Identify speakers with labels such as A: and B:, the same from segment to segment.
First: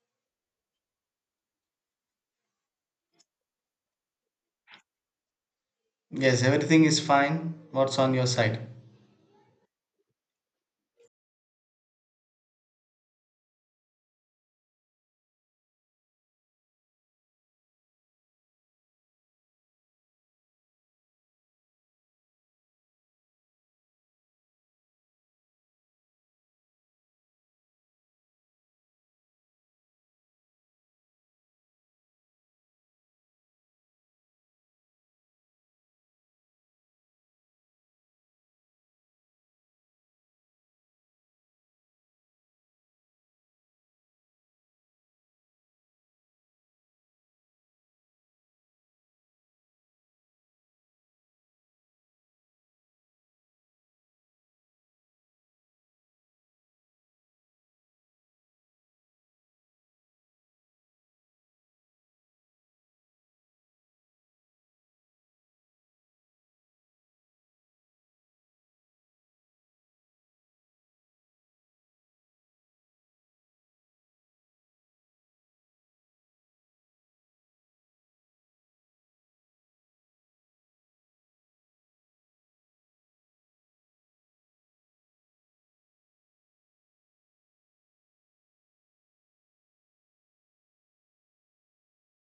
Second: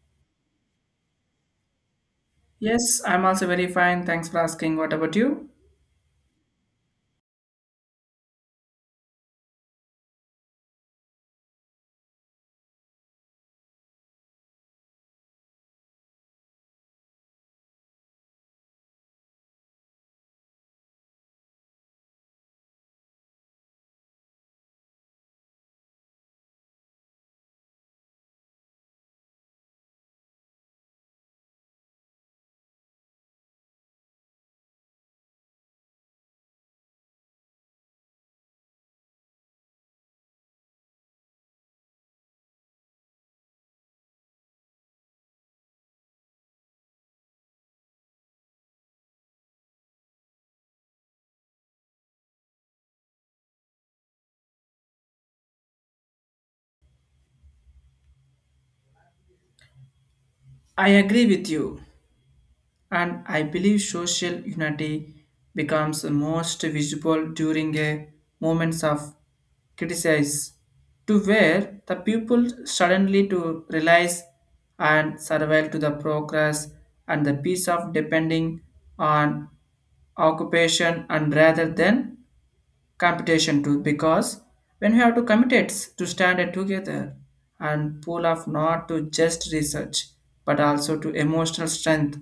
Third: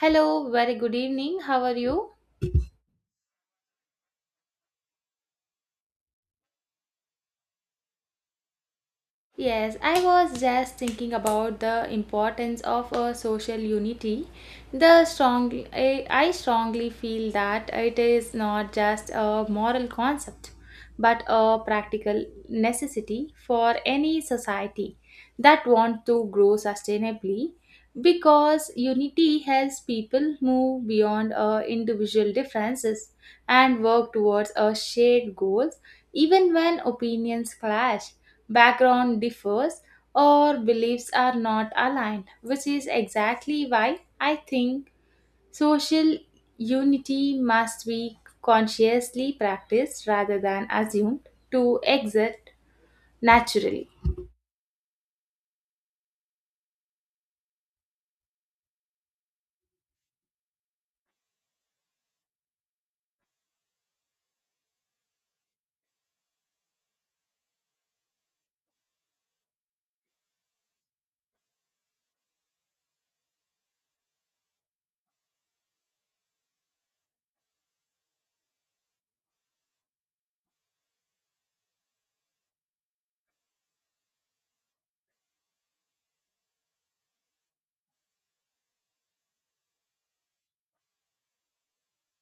A: Hello, very good evening. How are you?
B: Yes, I'm also very fine. Thanks for asking. What about you?
C: Yes, everything is fine. What's on your side?
A: Yes, I was just thinking about the importance of a social unity. The strong I strongly feel that it is not just a moral concept but a practical necessity for any society. That want to grow sustainably because unity helps people move beyond our individual differences and work towards our shared goals even when opinions clash, background differs, or beliefs are not aligned, which is exactly why I think social unity must be consciously practiced rather than assumed to exist naturally.
B: I agree with you. And I believe social unity becomes the most visible during a moments of criticism to where the people suddenly to realize and survive to the progress and the peace of depending on occupation and rather than competition too because when we have to commit it to stand it together and pull off not to just research but also to emotional strength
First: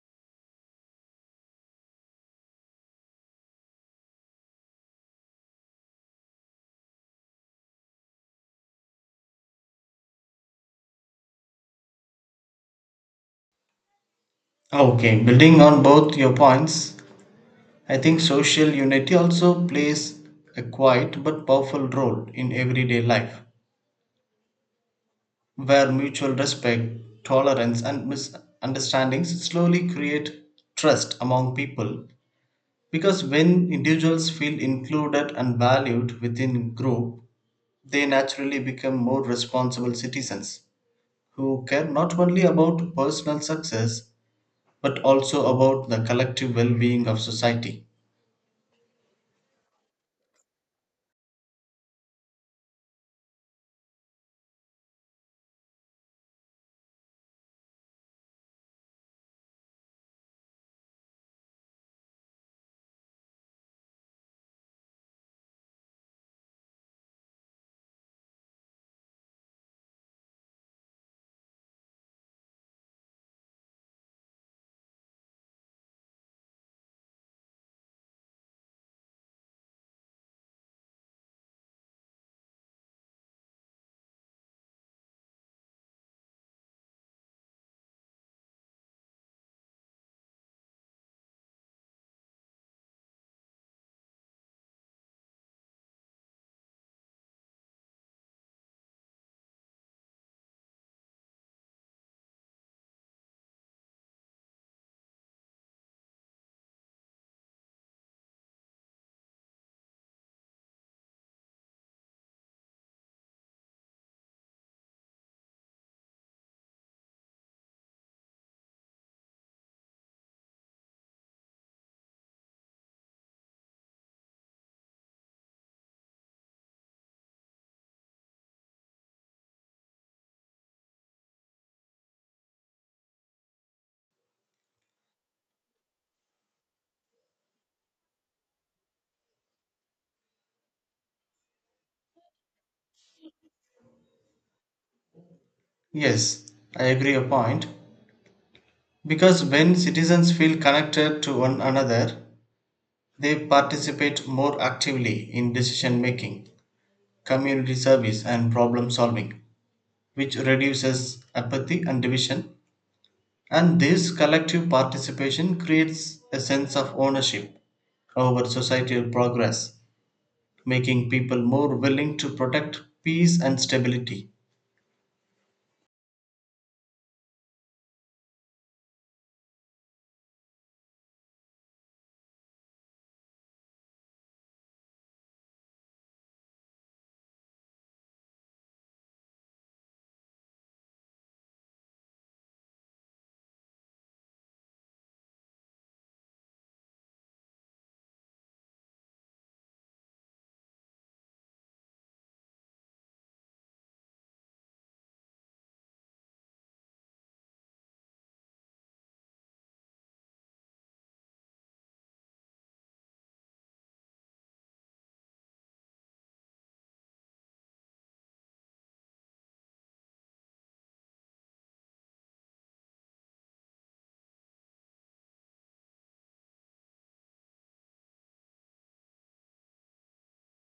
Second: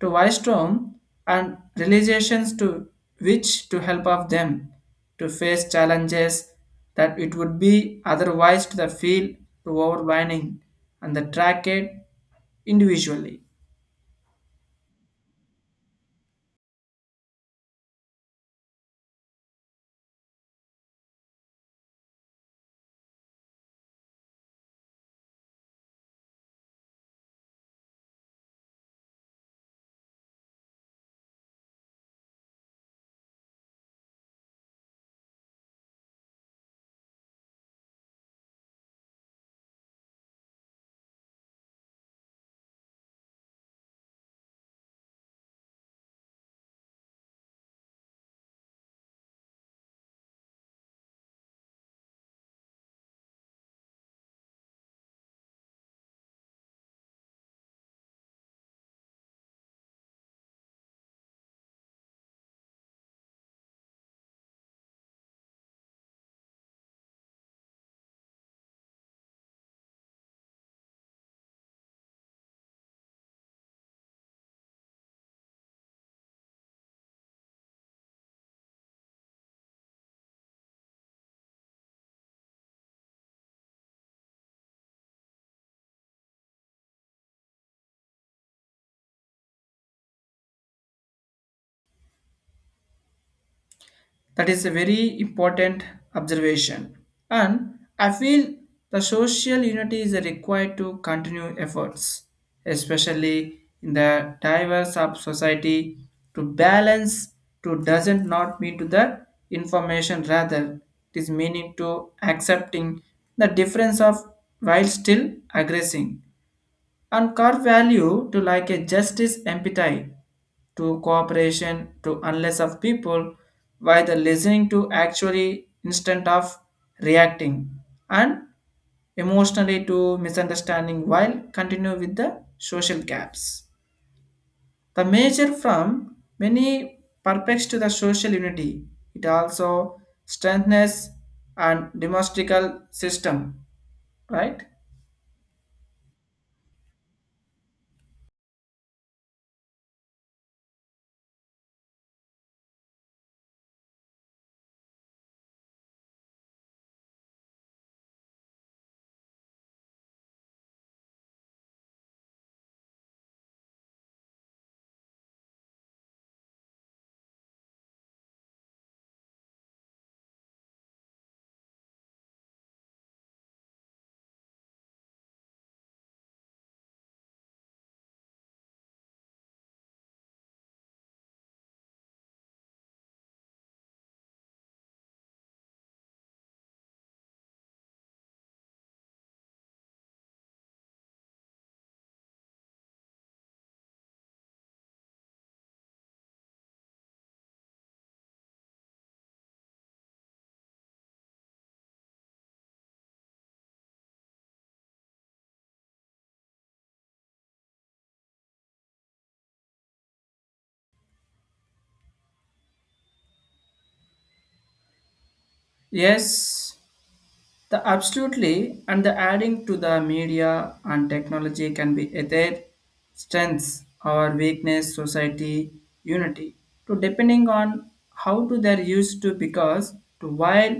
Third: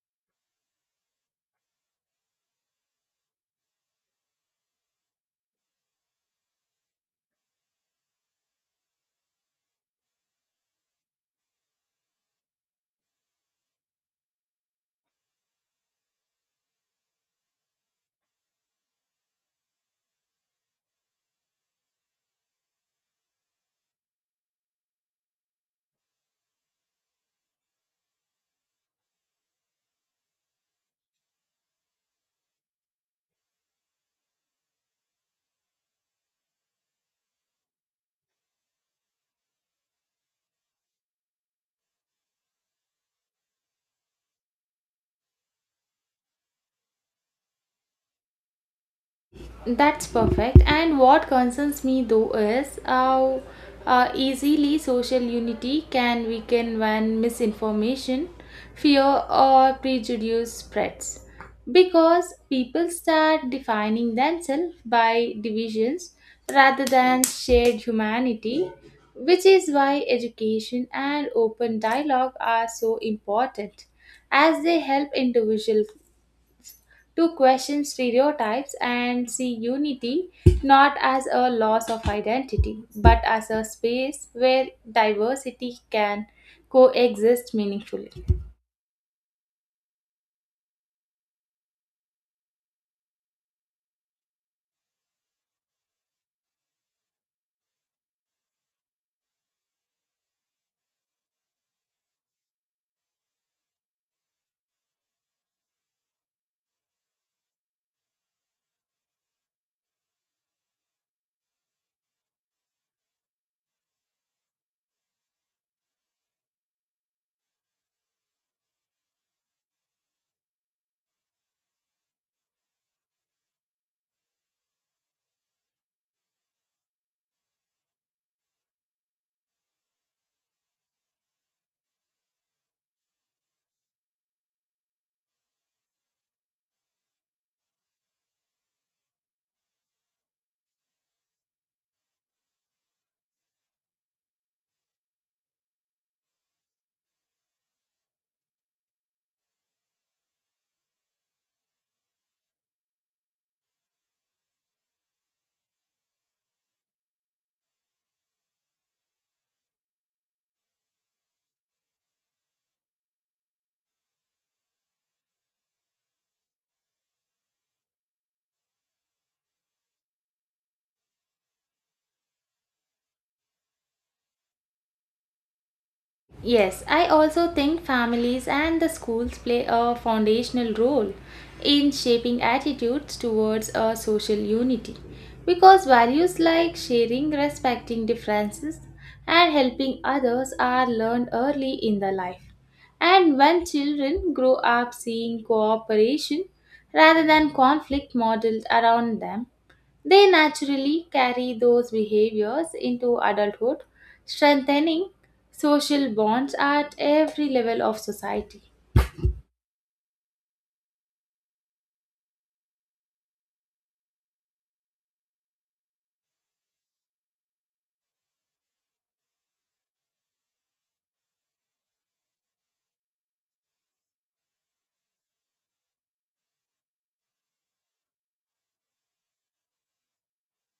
B: to wisdom and realizations to which to help of them to face challenges that it would be otherwise to the feel to overwhelming and the track it individually.
C: Okay, building on both your points, I think social unity also plays a quiet but powerful role in everyday life, where mutual respect, tolerance, and misunderstandings slowly create trust among people. Because when individuals feel included and valued within group, they naturally become more responsible citizens who care not only about personal success but also about the collective well being of society.
A: That's perfect. And what concerns me though is how easily social unity can weaken when misinformation, fear, or prejudice spreads. Because people start defining themselves by divisions rather than shared humanity, which is why education and open dialogue are so important as they help individuals to question stereotypes and see unity not as a loss of identity, but as a space where diversity can coexist meaningfully.
B: That is a very important observation. And I feel the social unity is required to continue efforts, especially in the diverse of society to balance to doesn't not mean to the information rather it is meaning to accepting the difference of while still aggressing and core value to like a justice empathy to cooperation to unless of people by the listening to actually instant of reacting and emotionally to misunderstanding while continue with the social gaps the measure from many purpose to the social unity it also strengthens and demonstrable system, right?
C: Yes, I agree a point. Because when citizens feel connected to one another, they participate more actively in decision making, community service, and problem solving, which reduces apathy and division. And this collective participation creates a sense of ownership over societal progress, making people more willing to protect peace and stability.
A: Yes, I also think families and the schools play a foundational role in shaping attitudes towards a social unity because values like sharing, respecting differences, and helping others are learned early in the life. And when children grow up seeing cooperation rather than conflict modeled around them, they naturally carry those behaviors into adulthood, strengthening social bonds at every level of society.
B: Yes, the absolutely and the adding to the media and technology can be either strengths or weakness, society, unity, to depending on how to they're used to because to while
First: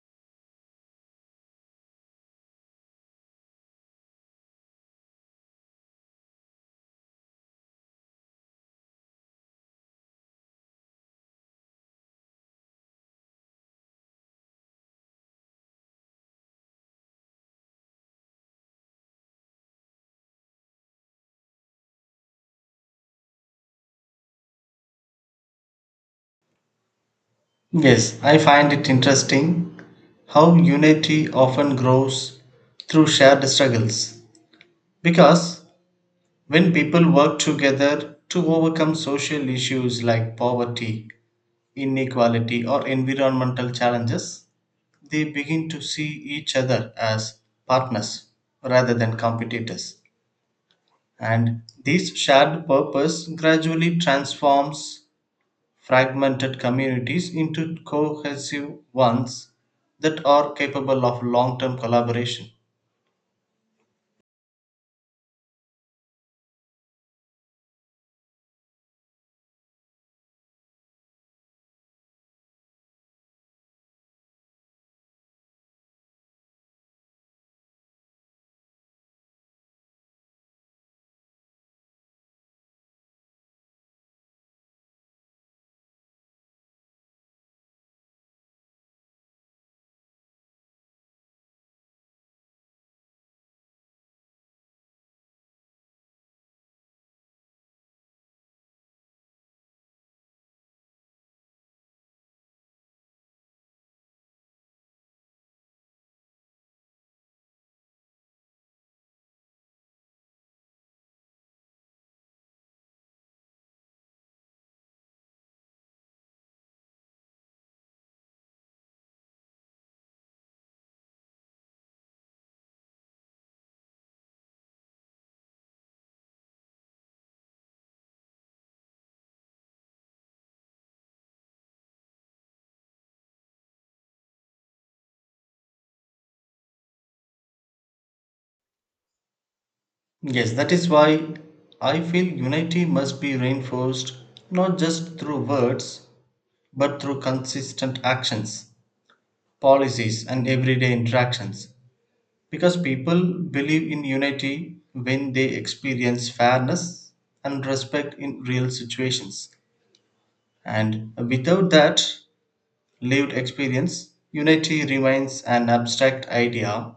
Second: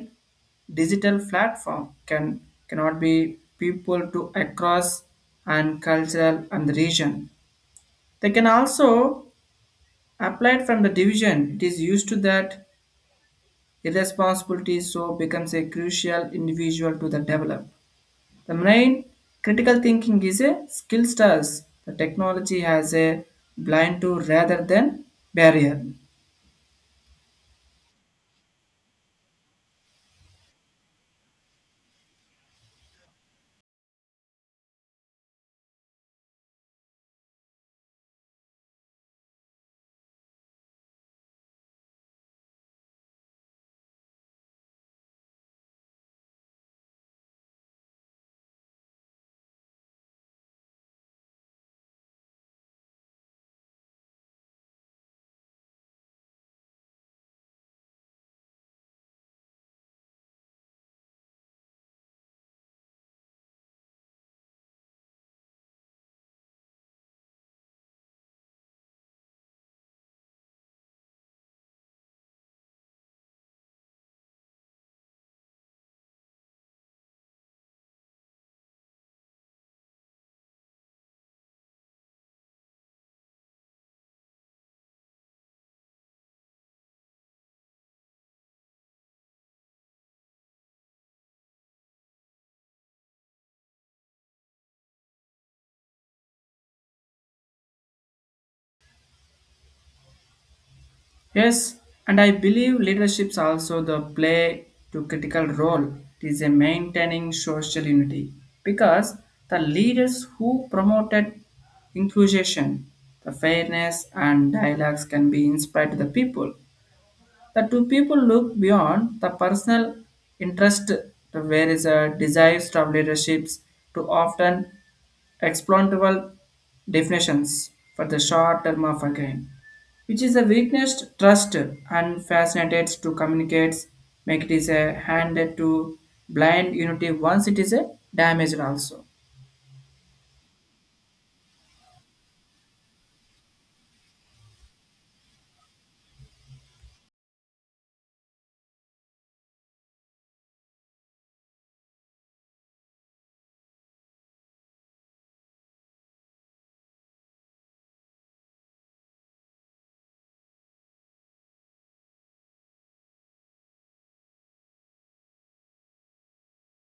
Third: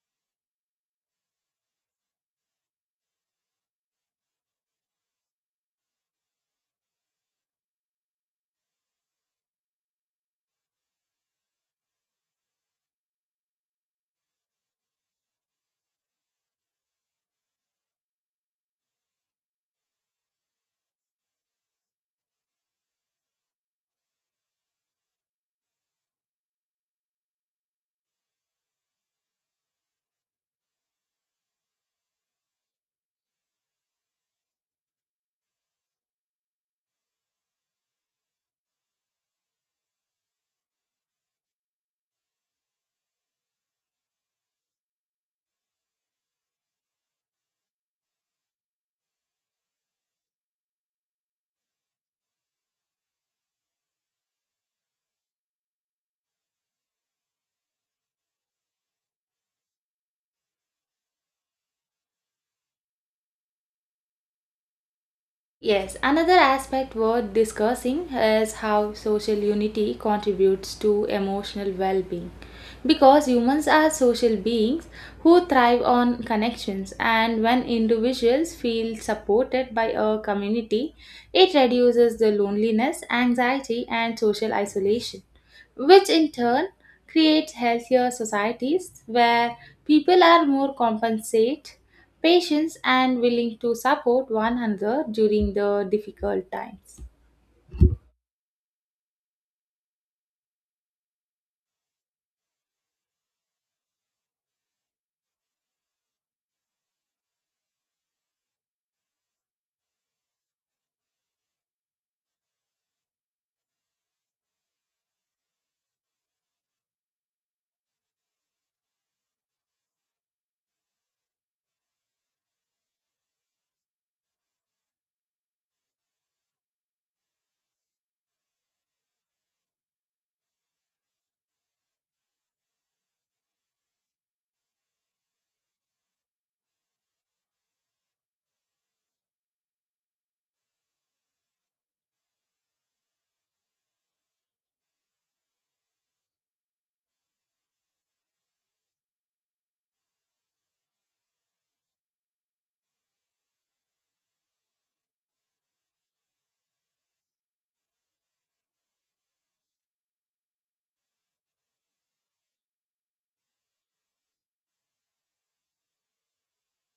B: digital platform can cannot be people to across and cultural and the region. They can also applied from the division. It is used to that irresponsibility so becomes a crucial individual to the develop. The main critical thinking is a skill stars. The technology has a blind to rather than barrier.
C: Yes, I find it interesting how unity often grows through shared struggles. Because when people work together to overcome social issues like poverty, inequality, or environmental challenges, they begin to see each other as partners rather than competitors. And this shared purpose gradually transforms fragmented communities into cohesive ones that are capable of long term collaboration.
A: Yes, another aspect worth discussing is how social unity contributes to emotional well being. Because humans are social beings who thrive on connections, and when individuals feel supported by a community, it reduces the loneliness, anxiety, and social isolation. Which in turn creates healthier societies where people are more compensate, patient, and willing to support one another during the difficult times.
B: Yes, and I believe leaderships also the play to critical role. It is a maintaining social unity because the leaders who promoted inclusion, the fairness and dialogues can be inspired to the people. The two people look beyond the personal interest to where is a desires, of leaderships to often exploitable definitions for the short term of a gain, which is a weakness trust and fascinated to communicate, make it is a handed to blind unity once it is a damaged also.
C: Yes, that is why I feel unity must be reinforced not just through words but through consistent actions, policies, and everyday interactions. Because people believe in unity when they experience fairness and respect in real situations. And without that, lived experience, unity remains an abstract idea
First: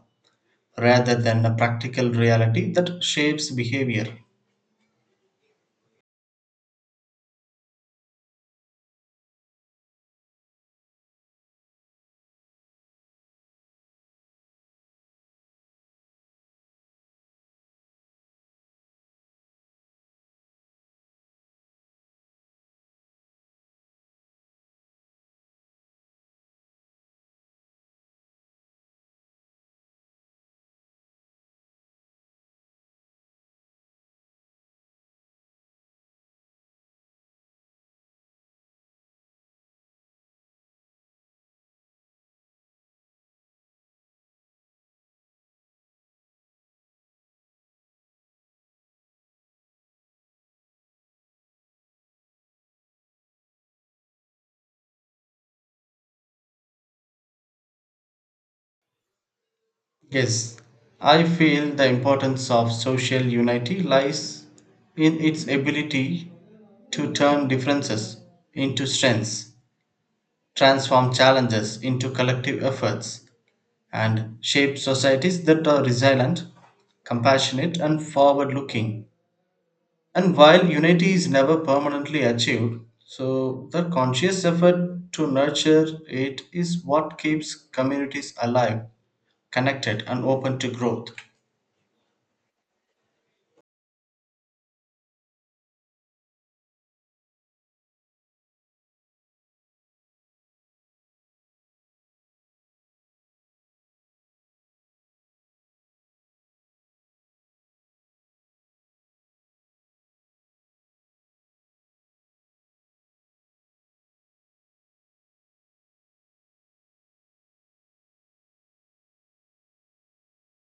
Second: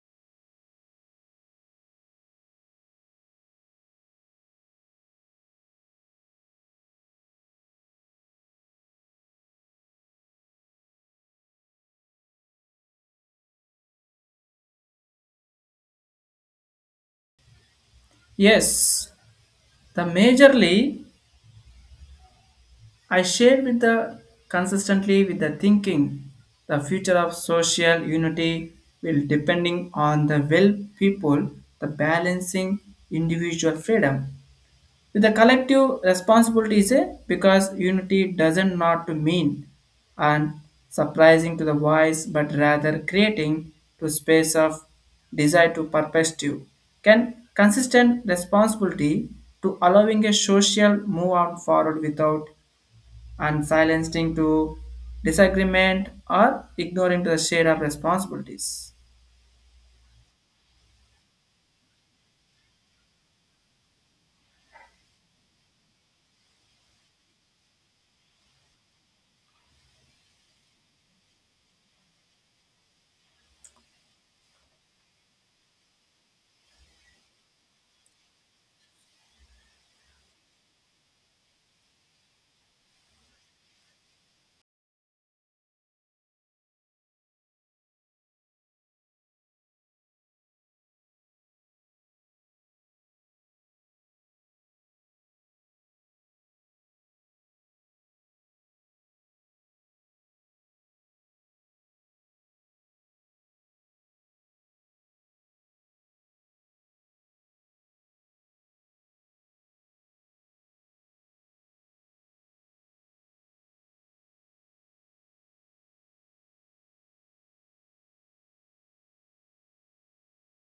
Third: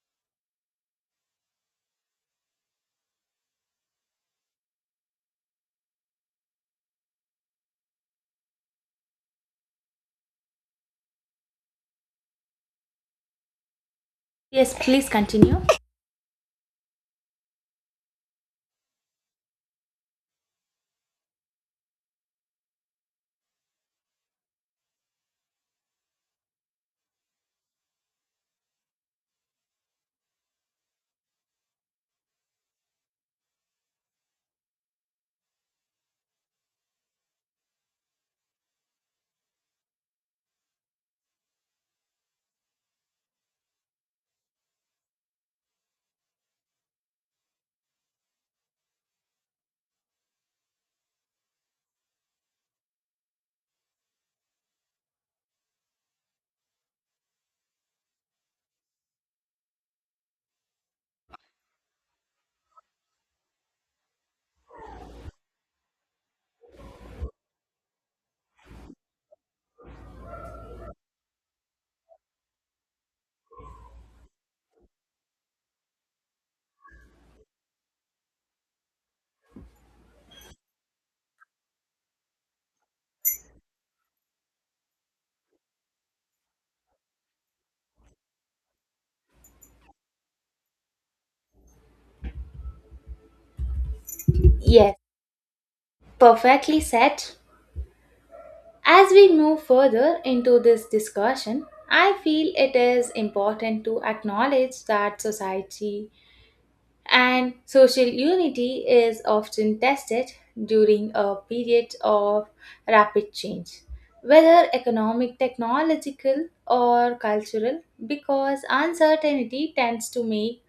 C: rather than a practical reality that shapes behavior.
A: Yes, please continue.
B: Yes, the majorly I shared with the consistently with the thinking the future of social unity will depending on the will people the balancing individual freedom with the collective responsibility is a because unity doesn't not to mean and surprising to the voice but rather creating to space of desire to perspective can consistent responsibility to allowing a social move on forward without and silenced into disagreement or ignoring to the share of responsibilities.
C: Yes, I feel the importance of social unity lies in its ability to turn differences into strengths, transform challenges into collective efforts, and shape societies that are resilient, compassionate, and forward looking. And while unity is never permanently achieved, so the conscious effort to nurture it is what keeps communities alive, connected, and open to growth.
A: Yes, perfectly said. As we move further into this discussion, I feel it is important to acknowledge that society And social unity is often tested during a period of rapid change, whether economic, technological, or cultural, because uncertainty tends to make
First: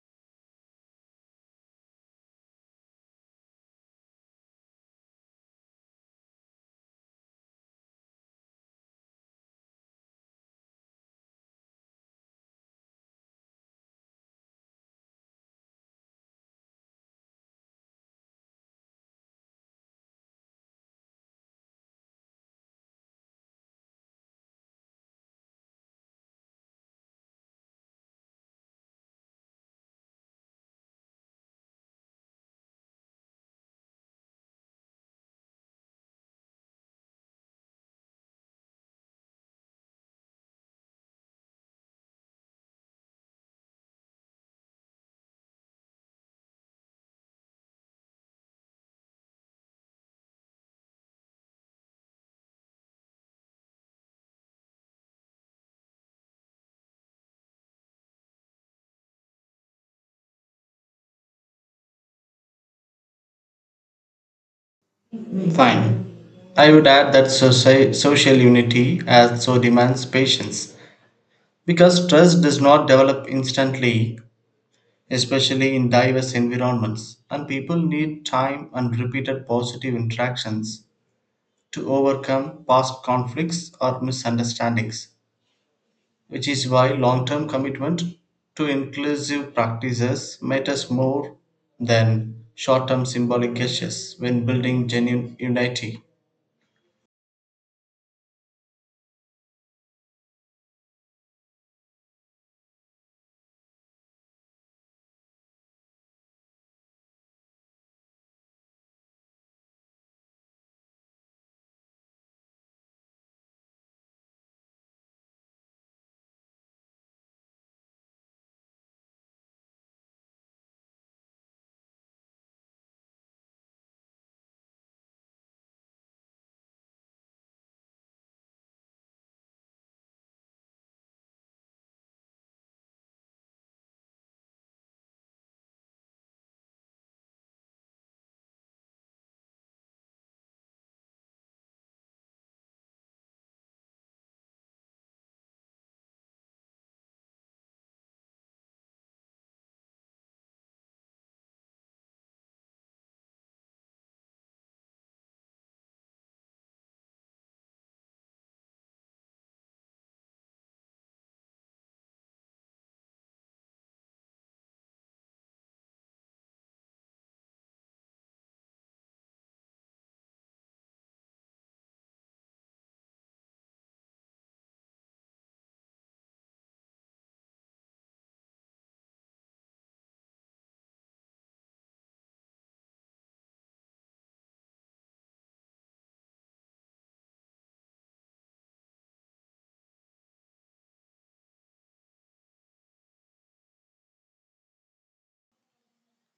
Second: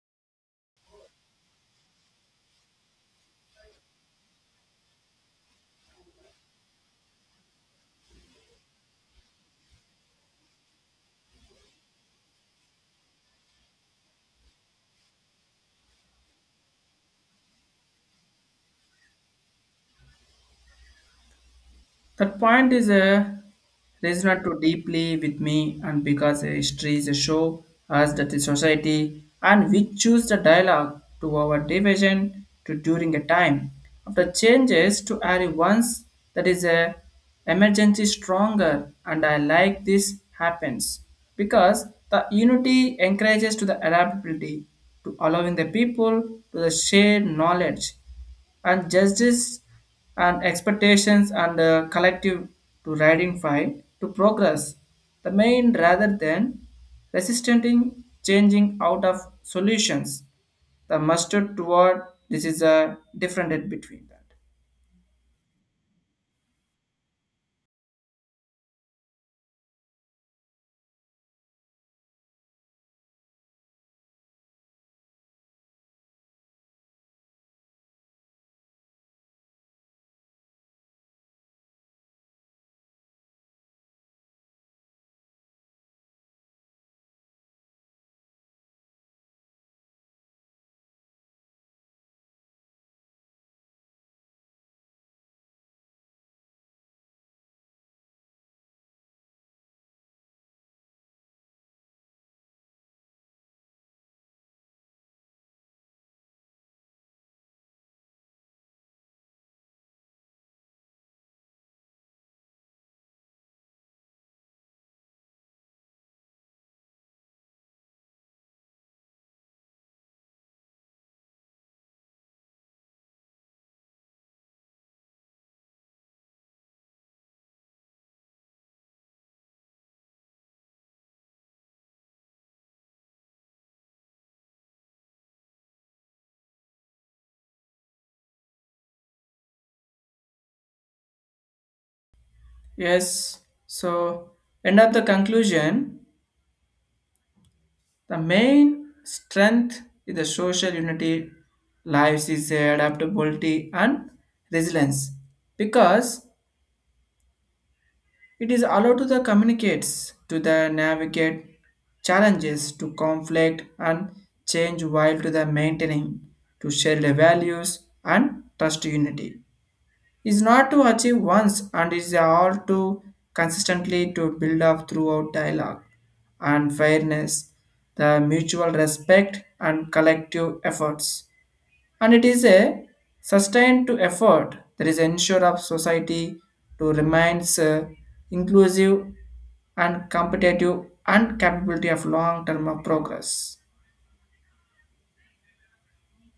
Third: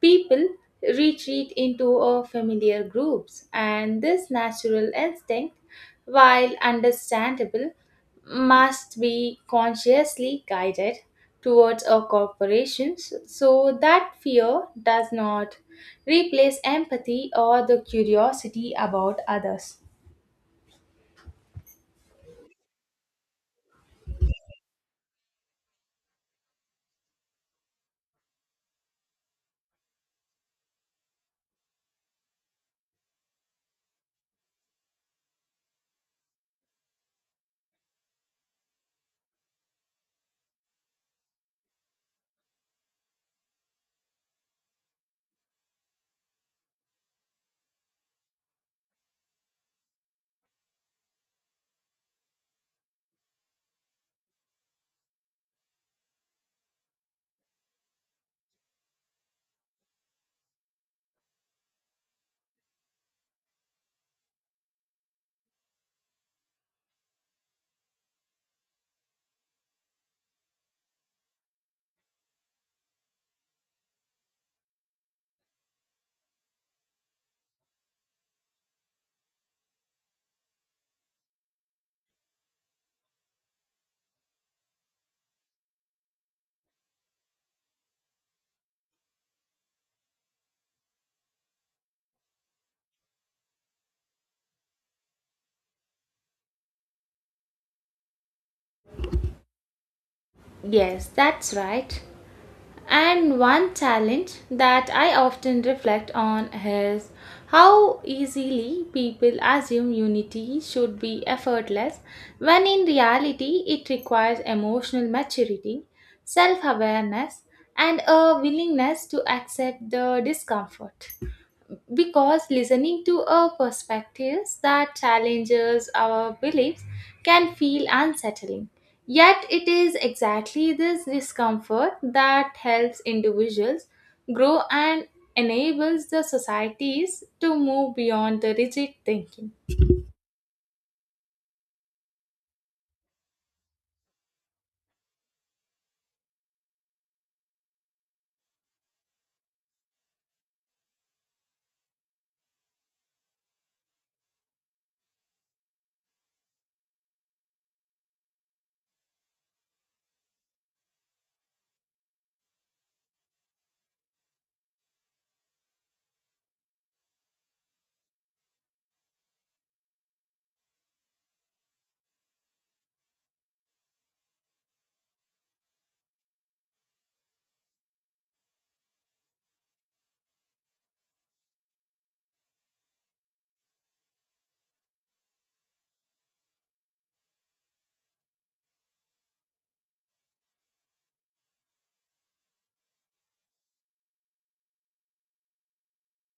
A: people retreat into a familiar groups and this natural instinct, while understandable, must be consciously guided towards our corporations so that fear does not replace empathy or the curiosity about others.
B: That point is a resonant too deeply with me, and because history is a show us that the society and we choose the dialogue to our division to during a time of the changes to are once that is a emergency stronger and I like this happens because the unity encourages to the adaptability to allowing the people to the share knowledge and justice and expectations and the collective to identify to progress the main rather than resisting changing out of solutions the mustard toward this is a different in between that.
C: Fine. I would add that social unity also demands patience because trust does not develop instantly, especially in diverse environments, and people need time and repeated positive interactions to overcome past conflicts or misunderstandings. Which is why long term commitment to inclusive practices matters more than short term symbolic gestures when building genuine unity.
A: Yes, that's right. And one challenge that I often reflect on is how easily people assume unity should be effortless, when in reality, it requires emotional maturity, self awareness, and a willingness to accept the discomfort because listening to a perspectives that challenges our beliefs can feel unsettling. Yet it is exactly this discomfort that helps individuals grow and enables the societies to move beyond the rigid thinking.
B: Yes, so end of the conclusion the main strength in the social unity lives is adaptability and resilience because it is allowed to the communicates to the navigate challenges to conflict and change while to the maintaining to share the values and trust unity. Is not to achieve once and is all to consistently to build up throughout dialogue and fairness, the mutual respect and collective efforts and it is a sustained to effort that is ensure of society to remains inclusive and competitive and capability of long term of progress.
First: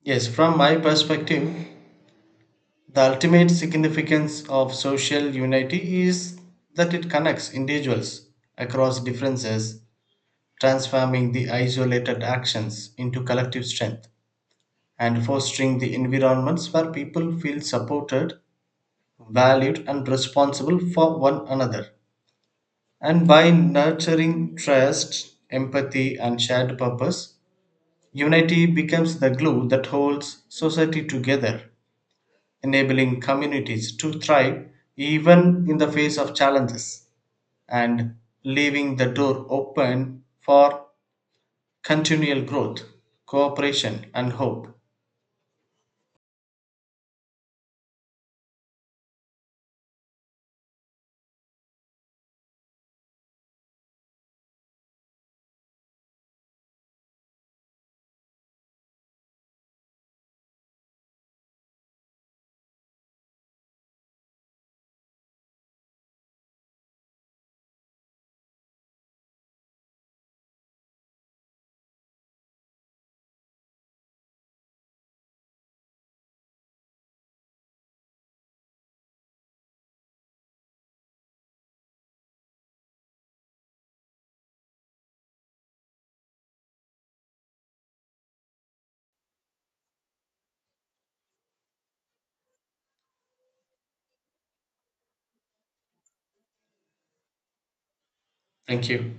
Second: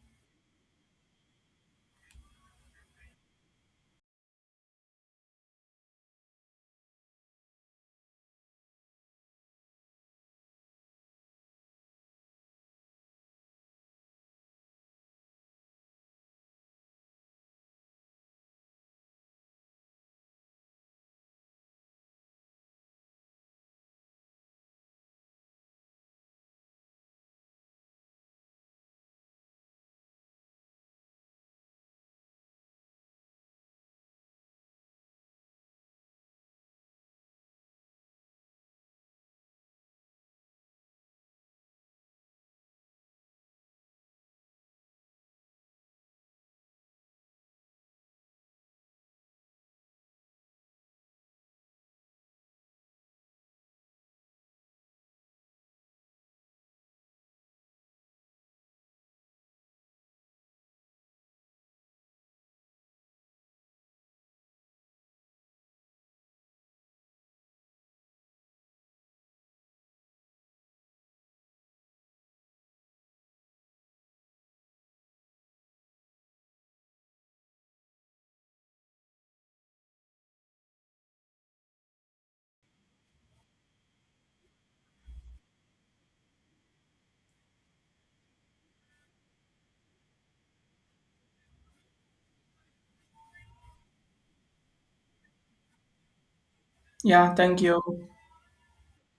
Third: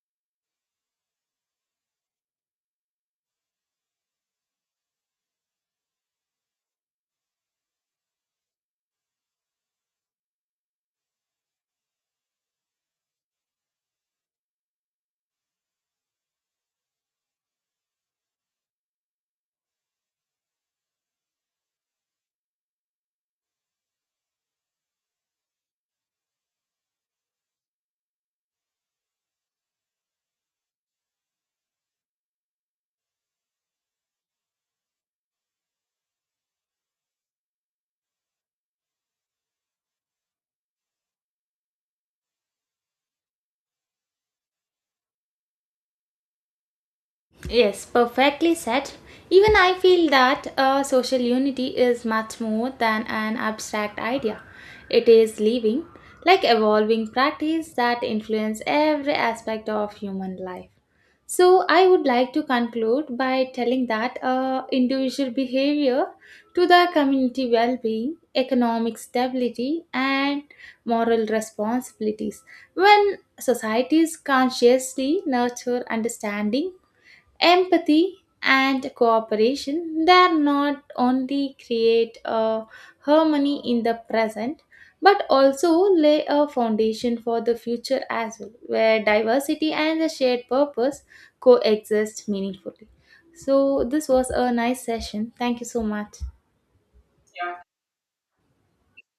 C: Yes, from my perspective, the ultimate significance of social unity is that it connects individuals across differences, transforming the isolated actions into collective strength and fostering the environments where people feel supported, valued, and responsible for one another. And by nurturing trust, empathy, and shared purpose, unity becomes the glue that holds society together, enabling communities to thrive even in the face of challenges and leaving the door open for continual growth, cooperation, and hope.
A: Yes, perfectly said. Even I feel that social unity is much more than an abstract idea. It is living, like evolving practice that influence every aspect of human life. So I would like to conclude by telling that individual behavior to the community well-being, economic stability, and moral responsibilities. When societies consciously nurture understanding empathy and cooperation they are not only create a harmony in the present but also lay a foundation for the future as well where diversity and the shared purpose coexist meaningfully. So this was a nice session. Thank you so much.
B: Yeah, thank you.
C: Thank you.